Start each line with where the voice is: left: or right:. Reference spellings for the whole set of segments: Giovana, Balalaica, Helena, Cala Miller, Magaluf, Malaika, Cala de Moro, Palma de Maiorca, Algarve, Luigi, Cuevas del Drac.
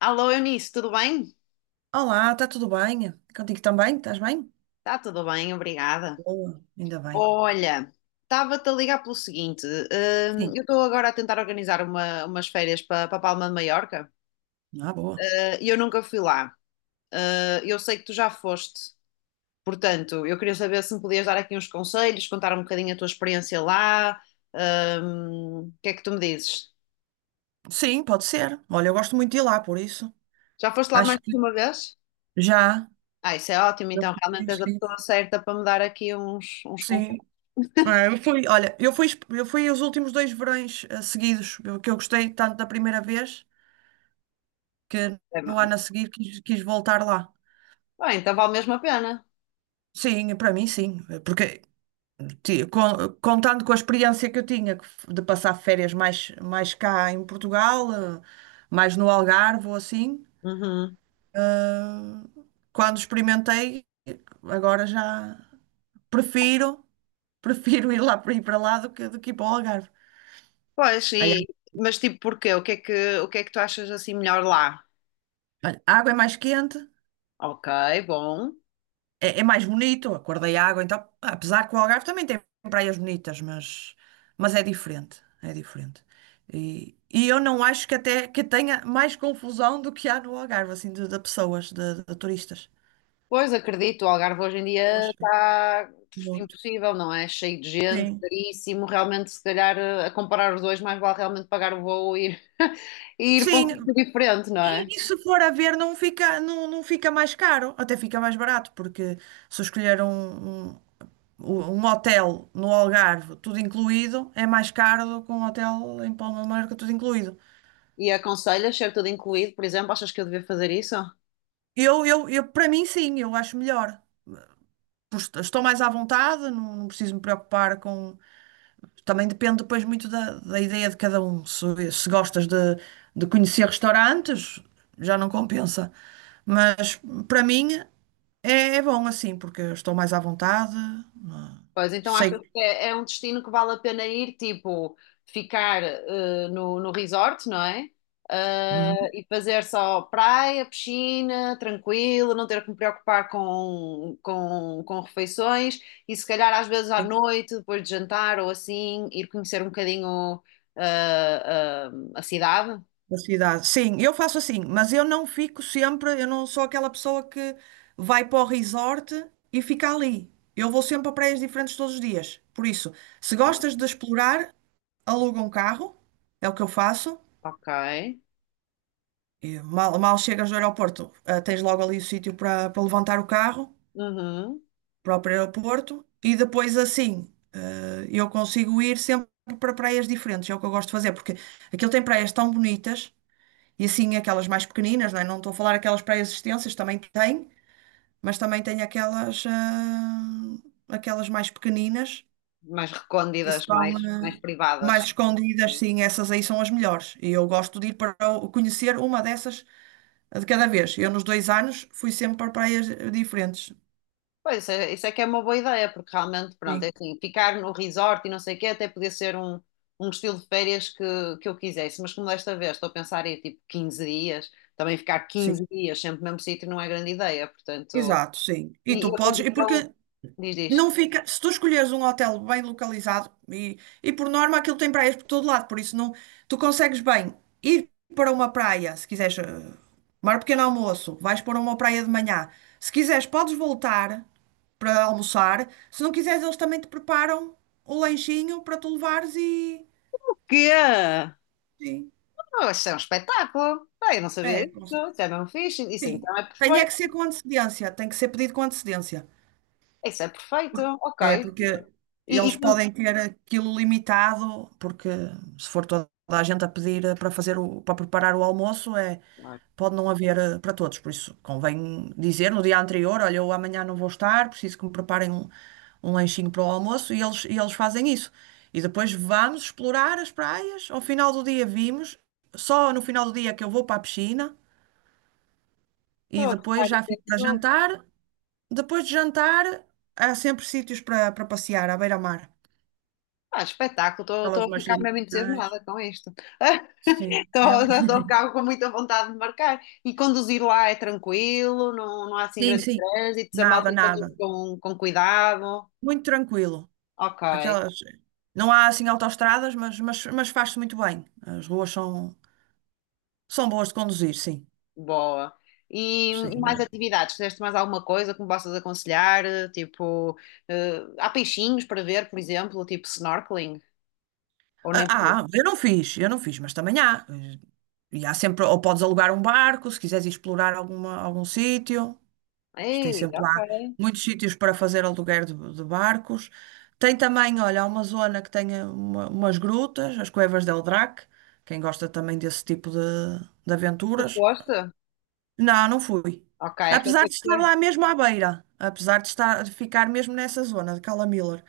left: Alô, Eunice, tudo bem?
right: Olá, está tudo bem? Contigo também? Estás bem?
left: Está tudo bem, obrigada.
right: Boa, ainda bem.
left: Olha, estava-te a ligar pelo seguinte:
right: Sim,
left: eu estou agora a tentar organizar umas férias para Palma de Maiorca
right: ah, boa.
left: e eu nunca fui lá. Eu sei que tu já foste, portanto, eu queria saber se me podias dar aqui uns conselhos, contar um bocadinho a tua experiência lá. O que é que tu me dizes?
right: Sim, pode ser. Olha, eu gosto muito de ir lá, por isso.
left: Já foste lá mais
right: Acho que
left: que uma vez?
right: já.
left: Ah, isso é ótimo,
right: Eu
left: então realmente
right: fui,
left: és a pessoa
right: sim.
left: certa para me dar aqui uns
right: Sim.
left: conselhos.
right: É, eu fui, olha, eu fui os últimos dois verões seguidos, que eu gostei tanto da primeira vez que no ano a seguir quis voltar lá.
left: Bem, então vale mesmo a pena.
right: Sim, para mim sim, porque contando com a experiência que eu tinha que de passar férias mais, mais cá em Portugal, mais no Algarve ou assim.
left: Uhum.
right: Quando experimentei, agora já prefiro, prefiro ir lá ir para lá do que ir para o Algarve.
left: Pois,
right: Aí,
left: e, mas tipo, porquê? O que é que tu achas assim melhor lá?
right: olha, a água é mais quente,
left: Ok, bom.
right: é, é mais bonito, a cor da água, então, apesar que o Algarve também tem praias bonitas, mas é diferente, é diferente. E eu não acho que até que tenha mais confusão do que há no Algarve, assim, de pessoas, de turistas.
left: Pois, acredito, o Algarve hoje em
right: Eu
left: dia
right: acho
left: está
right: muito.
left: impossível, não é? Cheio de gente,
right: Sim.
left: caríssimo. Realmente, se calhar, a comparar os dois, mais vale realmente pagar o voo e ir, e ir para um
right: Sim,
left: sítio diferente, não é?
right: e se for a ver, não fica, não, não fica mais caro, até fica mais barato, porque se eu escolher um hotel no Algarve, tudo incluído, é mais caro do que um hotel em Palma de Mallorca, tudo incluído.
left: E aconselhas ser tudo incluído, por exemplo, achas que eu devia fazer isso?
right: Para mim, sim, eu acho melhor. Pois, estou mais à vontade, não, não preciso me preocupar com. Também depende depois muito da, da ideia de cada um. Se gostas de conhecer restaurantes, já não compensa. Mas para mim é, é bom assim, porque eu estou mais à vontade. É?
left: Pois, então
right: Sei,
left: achas
right: que
left: que é um destino que vale a pena ir, tipo, ficar no resort, não é? Ah,
right: uhum,
left: e fazer só praia, piscina, tranquilo, não ter que me preocupar com refeições e se calhar às vezes à
right: sei
left: noite, depois de jantar ou assim, ir conhecer um bocadinho ah, a cidade.
right: a cidade. Sim, eu faço assim, mas eu não fico sempre, eu não sou aquela pessoa que vai para o resort e fica ali. Eu vou sempre a praias diferentes todos os dias. Por isso, se
left: Ah,
right: gostas de explorar, aluga um carro, é o que eu faço.
left: ok.
right: E mal, mal chegas do aeroporto, ah, tens logo ali o sítio para para levantar o carro,
left: Uhum.
right: próprio aeroporto, e depois assim, ah, eu consigo ir sempre para praias diferentes, é o que eu gosto de fazer, porque aquilo tem praias tão bonitas, e assim aquelas mais pequeninas, não é? Não estou a falar aquelas praias extensas, também tem, mas também tem aquelas, ah, aquelas mais pequeninas,
left: Mais
right: que
left: recônditas, mais,
right: são, ah,
left: mais privadas.
right: mais escondidas,
left: Sim.
right: sim, essas aí são as melhores, e eu gosto de ir para conhecer uma dessas de cada vez. Eu nos dois anos fui sempre para praias diferentes.
left: Pois, isso é que é uma boa ideia, porque realmente, pronto, é
right: Sim,
left: assim, ficar no resort e não sei o quê, até podia ser um estilo de férias que eu quisesse, mas como desta vez estou a pensar em tipo 15 dias, também ficar quinze
right: sim,
left: dias sempre no mesmo sítio não é grande ideia, portanto,
right: exato, sim. E
left: e,
right: tu
left: e a
right: podes, e
left: condição,
right: porque
left: diz.
right: não fica, se tu escolheres um hotel bem localizado, e por norma aquilo tem praias por todo lado, por isso não, tu consegues bem ir para uma praia, se quiseres, tomar um pequeno almoço, vais para uma praia de manhã. Se quiseres, podes voltar para almoçar. Se não quiseres, eles também te preparam o lanchinho para tu levares e.
left: Que
right: Sim,
left: oh, isso é um espetáculo, eu não sabia
right: é,
left: disso,
right: consegue.
left: isso é mesmo fixe, isso
right: Sim,
left: então é
right: tem é
left: perfeito,
right: que ser com antecedência, tem que ser pedido com antecedência.
left: isso é perfeito,
right: É,
left: ok.
right: porque
left: e,
right: eles
left: e quando-
right: podem ter aquilo limitado, porque se for toda a gente a pedir para fazer o, para preparar o almoço, é,
left: Ai,
right: pode não haver para todos. Por isso, convém dizer no dia anterior, olha, eu amanhã não vou estar, preciso que me preparem um, um lanchinho para o almoço, e eles fazem isso. E depois vamos explorar as praias. Ao final do dia vimos, só no final do dia é que eu vou para a piscina e
left: estou a gostar
right: depois já fico para
left: disso.
right: jantar. Depois de jantar, há sempre sítios para para passear, à beira-mar.
left: Ah, espetáculo, estou
right: Aquelas
left: a ficar mesmo
right: marginais.
left: entusiasmada com isto.
right: Sim. é-
left: Já estou a ficar com muita vontade de marcar. E conduzir lá é tranquilo, não há assim
right: Sim,
left: grandes
right: sim.
left: trânsitos, a
right: Nada,
left: malta conduz
right: nada.
left: com cuidado.
right: Muito tranquilo.
left: Ok,
right: Aquelas... Não há assim autoestradas, mas faz-se muito bem. As ruas são, são boas de conduzir, sim.
left: boa. E
right: Sim. Não
left: mais
right: é?
left: atividades? Fizeste mais alguma coisa que me possas aconselhar? Tipo, há peixinhos para ver, por exemplo, tipo snorkeling? Ou nem por
right: Ah,
left: isso?
right: ah, eu não fiz, mas também há. E há sempre, ou podes alugar um barco, se quiseres ir explorar alguma, algum sítio. Mas tem
left: Ei,
right: sempre lá
left: ok.
right: muitos sítios para fazer aluguer de barcos. Tem também, olha, há uma zona que tem umas grutas, as Cuevas del Drac. Quem gosta também desse tipo de
left: Tu
right: aventuras.
left: foste?
right: Não, não fui.
left: Ok, é que eu
right: Apesar
left: tenho
right: de
left: que
right: estar
left: ter.
right: lá mesmo à beira, apesar de estar, de ficar mesmo nessa zona de Cala Miller.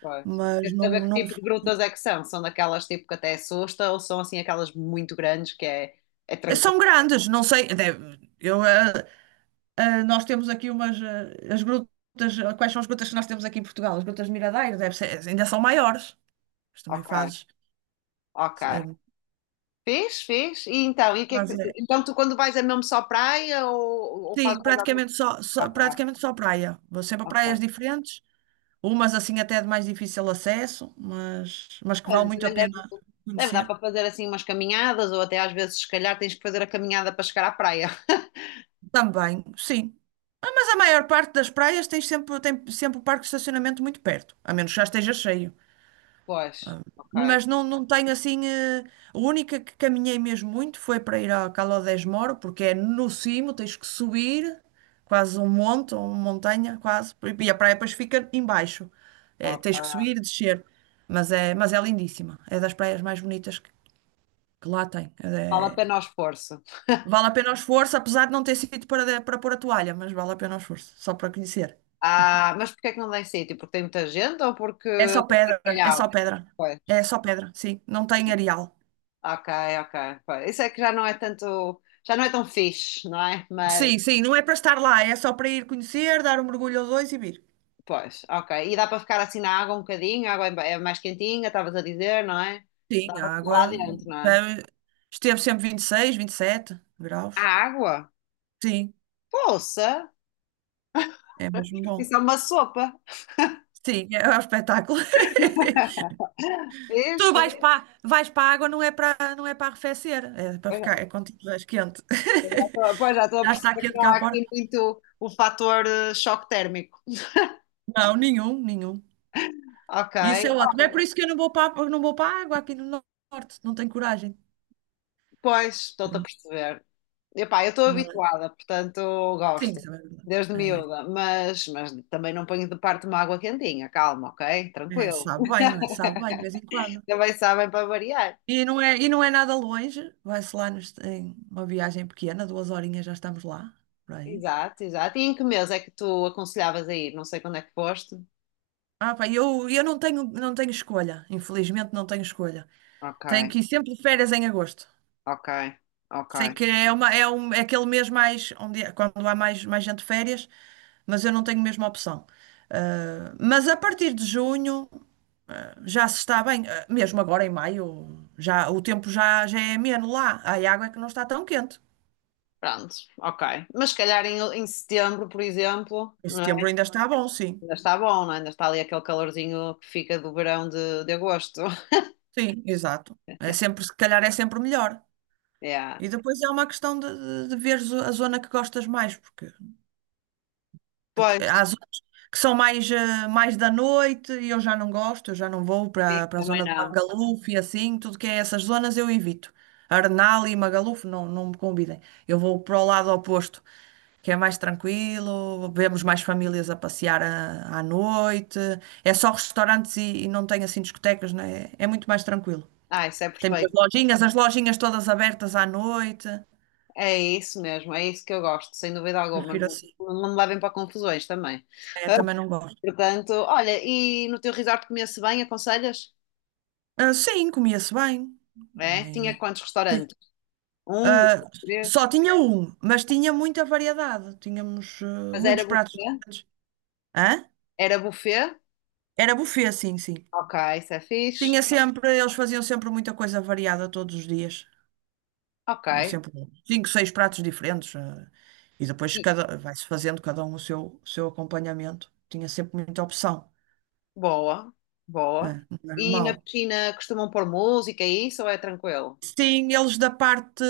left: Pois.
right: Mas
left: Quero
right: não,
left: saber que
right: não.
left: tipo de grutas é que são. São daquelas tipo que até assusta ou são assim aquelas muito grandes que é tranquilo?
right: São grandes, não sei. Nós temos aqui umas, as grutas. Quais são as grutas que nós temos aqui em Portugal? As grutas de Miradouro, deve ser, ainda são maiores. Mas também
left: Ok,
right: fazes.
left: ok.
right: eh,
left: Fez, fez. E então, e o que é que-
right: fazes, eh,
left: então tu quando vais é mesmo só praia ou
right: sim,
left: fazes mais alguma coisa?
right: praticamente só,
left: Ok,
right: praticamente só praia. Vou sempre a
left: ok.
right: praias diferentes, umas assim até de mais difícil acesso, mas que vale
left: Pois,
right: muito a
left: também
right: pena
left: deve dar
right: conhecer.
left: para fazer assim umas caminhadas ou até às vezes se calhar tens que fazer a caminhada para chegar à praia.
right: Também, sim. Ah, mas a maior parte das praias tem sempre o parque de estacionamento muito perto, a menos que já esteja cheio.
left: Pois, ok,
right: Mas não, não tenho assim. A única que caminhei mesmo muito foi para ir ao Cala de Moro, porque é no cimo, tens que subir quase um monte, ou uma montanha, quase, e a praia depois fica embaixo. É, tens que
left: ok.
right: subir e descer. Mas é lindíssima. É das praias mais bonitas que lá tem.
left: Vale a pena o esforço.
right: Vale a pena o esforço, apesar de não ter sítio para, para pôr a toalha, mas vale a pena o esforço, só para conhecer.
left: Ah, mas porquê é que não dá em sítio? Porque tem muita gente ou porque
right: É só
left: é
right: pedra, é só
left: calhau?
right: pedra.
left: Pois,
right: É só pedra, sim. Não tem areal.
left: ok, ok. Pois. Isso é que já não é tanto, já não é tão fixe, não é? Mas
right: Sim, sim, não é para estar lá, é só para ir conhecer, dar um mergulho ou dois e vir.
left: pois, ok. E dá para ficar assim na água um bocadinho, a água é mais quentinha, estavas a dizer, não é? Dá
right: Sim,
left: para
right: a
left: ficar lá
right: água
left: dentro, não é?
right: já esteve sempre 26, sete
left: A
right: graus.
left: água?
right: Sim,
left: Poça!
right: é mesmo bom.
left: Isso é uma sopa.
right: Sim, é um espetáculo. Tu
left: Vês?
right: vais
left: Vês?
right: para, vais para a água, não é para, não é para arrefecer, é para
left: Pois
right: ficar,
left: já
right: é quando estiveres quente.
left: pois já estou a
right: Já está
left: perceber que
right: quente
left: não há
right: cá fora?
left: aqui muito o fator choque térmico.
right: Não, nenhum, nenhum.
left: Ok,
right: Isso é ótimo. É por isso que eu não vou para, não vou para a água aqui no norte, não tenho coragem.
left: pois, estou-te a perceber. Epá, eu estou
right: Mas,
left: habituada, portanto
right: sim,
left: gosto,
right: isso é verdade.
left: desde
right: É.
left: miúda, mas também não ponho de parte uma água quentinha, calma, ok?
right: É,
left: Tranquilo.
right: sabe bem, não é? Sabe bem, de vez em quando.
left: Também sabem para variar.
right: E não é nada longe, em uma viagem pequena, duas horinhas já estamos lá, por aí.
left: Exato, exato. E em que mês é que tu aconselhavas a ir? Não sei quando é que foste.
right: Ah, pá, eu não tenho, não tenho escolha, infelizmente não tenho escolha. Tenho
left: Ok,
right: que ir sempre de férias em agosto.
left: ok, ok.
right: Sei que é, uma, é, um, é aquele mês mais, onde, quando há mais, mais gente de férias, mas eu não tenho mesmo opção. Ah, mas a partir de junho, ah, já se está bem. Ah, mesmo agora em maio, já, o tempo já, já é ameno lá, a água é que não está tão quente.
left: Pronto, ok. Mas se calhar em setembro, por exemplo,
right: Em
left: não é?
right: setembro ainda está bom, sim.
left: Ainda está bom, não é? Ainda está ali aquele calorzinho que fica do verão de agosto.
right: Sim, exato. É sempre, se calhar é sempre melhor.
left: Yeah.
right: E depois é uma questão de veres a zona que gostas mais, porque. Porque
left: Pois,
right: há zonas que são mais, mais da noite e eu já não gosto, eu já não vou
left: sim,
right: para para a
left: também
right: zona de
left: não.
right: Magaluf e assim, tudo que é essas zonas eu evito. Arnal e Magaluf não, não me convidem. Eu vou para o lado oposto, que é mais tranquilo, vemos mais famílias a passear à, à noite, é só restaurantes e não tem assim discotecas, né? É muito mais tranquilo.
left: Ah, isso é
right: Tem muitas
left: perfeito.
right: lojinhas, as lojinhas todas abertas à noite.
left: É isso mesmo, é isso que eu gosto, sem dúvida alguma.
right: Prefiro
left: Não,
right: assim.
left: não me levem para confusões também.
right: É, também não gosto.
left: Portanto, olha, e no teu resort comia-se bem, aconselhas?
right: Ah, sim, comia-se bem.
left: É? Tinha
right: Nem-
left: quantos
right: sim.
left: restaurantes? Um, dois,
right: Ah,
left: três.
right: só tinha um, mas tinha muita variedade. Tínhamos ah,
left: Mas era
right: muitos pratos
left: buffet?
right: diferentes. Hã?
left: Era buffet?
right: Era buffet, sim, sim.
left: Ok, isso é fixe.
right: Tinha sempre, eles faziam sempre muita coisa variada todos os dias. Tinha
left: Ok.
right: sempre um, cinco, seis pratos diferentes. E depois
left: E-
right: cada, vai-se fazendo cada um o seu acompanhamento. Tinha sempre muita opção,
left: boa, boa.
right: né? Não era
left: E na
right: mau.
left: piscina costumam pôr música e isso ou é tranquilo?
right: Sim, eles da parte.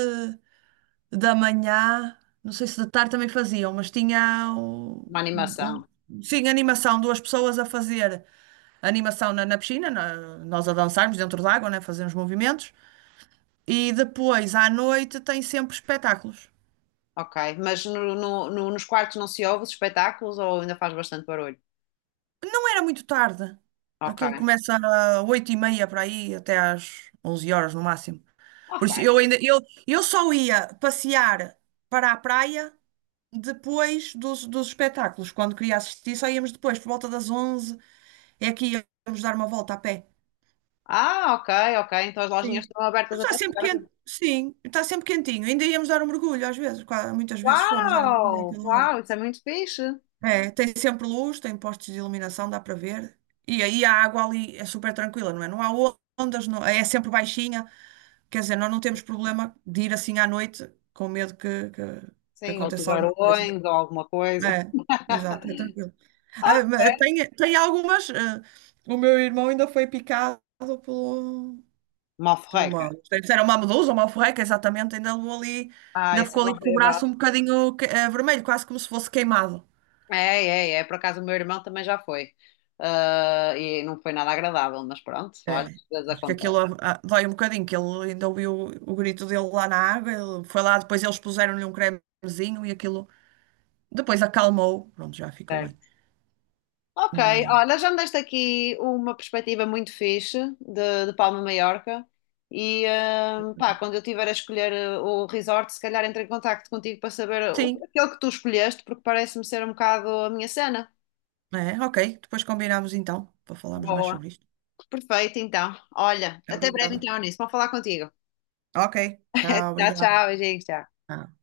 right: Da manhã, não sei se de tarde também faziam, mas tinha um,
left: Uma
right: um-
left: animação.
right: sim, animação, duas pessoas a fazer animação na, na piscina, nós a dançarmos dentro da água, né, fazermos movimentos, e depois à noite tem sempre espetáculos.
left: Ok. Mas nos quartos não se ouve os espetáculos ou ainda faz bastante barulho?
right: Não era muito tarde, aquilo
left: Ok.
right: começa às 8:30 para aí, até às 11 horas no máximo. Por
left: Ok.
right: isso eu ainda, eu só ia passear para a praia depois dos, dos espetáculos, quando queria assistir, só íamos depois, por volta das 11. É aqui, vamos dar uma volta a pé.
left: Ah, ok, ok. Então as lojinhas
right: Sim.
left: estão abertas
right: Está
left: até
right: sempre
left: tarde.
right: quente, sim, está sempre quentinho. Ainda íamos dar um mergulho, às vezes, muitas vezes fomos dar um mergulho
left: Uau!
right: àquela hora.
left: Uau, isso é muito fixe.
right: É, tem sempre luz, tem postes de iluminação, dá para ver. E aí a água ali é super tranquila, não é? Não há ondas, é sempre baixinha. Quer dizer, nós não temos problema de ir assim à noite com medo que
left: Sim, ou
right: aconteça alguma coisa.
left: tubarões ou alguma coisa.
right: É, exato, é tranquilo. Ah,
left: Ok.
right: mas tem, tem algumas. O meu irmão ainda foi picado pelo, pelo
left: Malforreca.
right: uma, não sei se era uma medusa ou uma alforreca, exatamente, ainda levou ali,
left: Ah,
right: ainda
left: isso
right: ficou
left: é
right: ali com o
left: horrível.
right: braço um bocadinho vermelho, quase como se fosse queimado.
left: É, é, é. Por acaso o meu irmão também já foi. Ah, e não foi nada agradável, mas pronto,
right: É,
left: olha, às vezes
right: acho que
left: acontece.
right: aquilo ah, ah, dói um bocadinho, que ele ainda ouviu o grito dele lá na água, ele foi lá, depois eles puseram-lhe um cremezinho e aquilo depois acalmou, pronto, já ficou bem.
left: Certo. Ok,
right: Mas,
left: olha, já me deste aqui uma perspectiva muito fixe de Palma de Maiorca. E pá, quando eu tiver a escolher o resort, se calhar entro em contacto contigo para saber
right: sim,
left: aquele que tu escolheste, porque parece-me ser um bocado a minha cena.
right: é, ok, depois combinamos então, para falarmos mais
left: Boa.
right: sobre isto.
left: Perfeito, então. Olha, até breve
right: Obrigada.
left: então nisso. Vou falar contigo.
right: Ok, tchau,
left: Tchau,
right: obrigada.
left: tchau, beijinhos, tchau.
right: Tchau.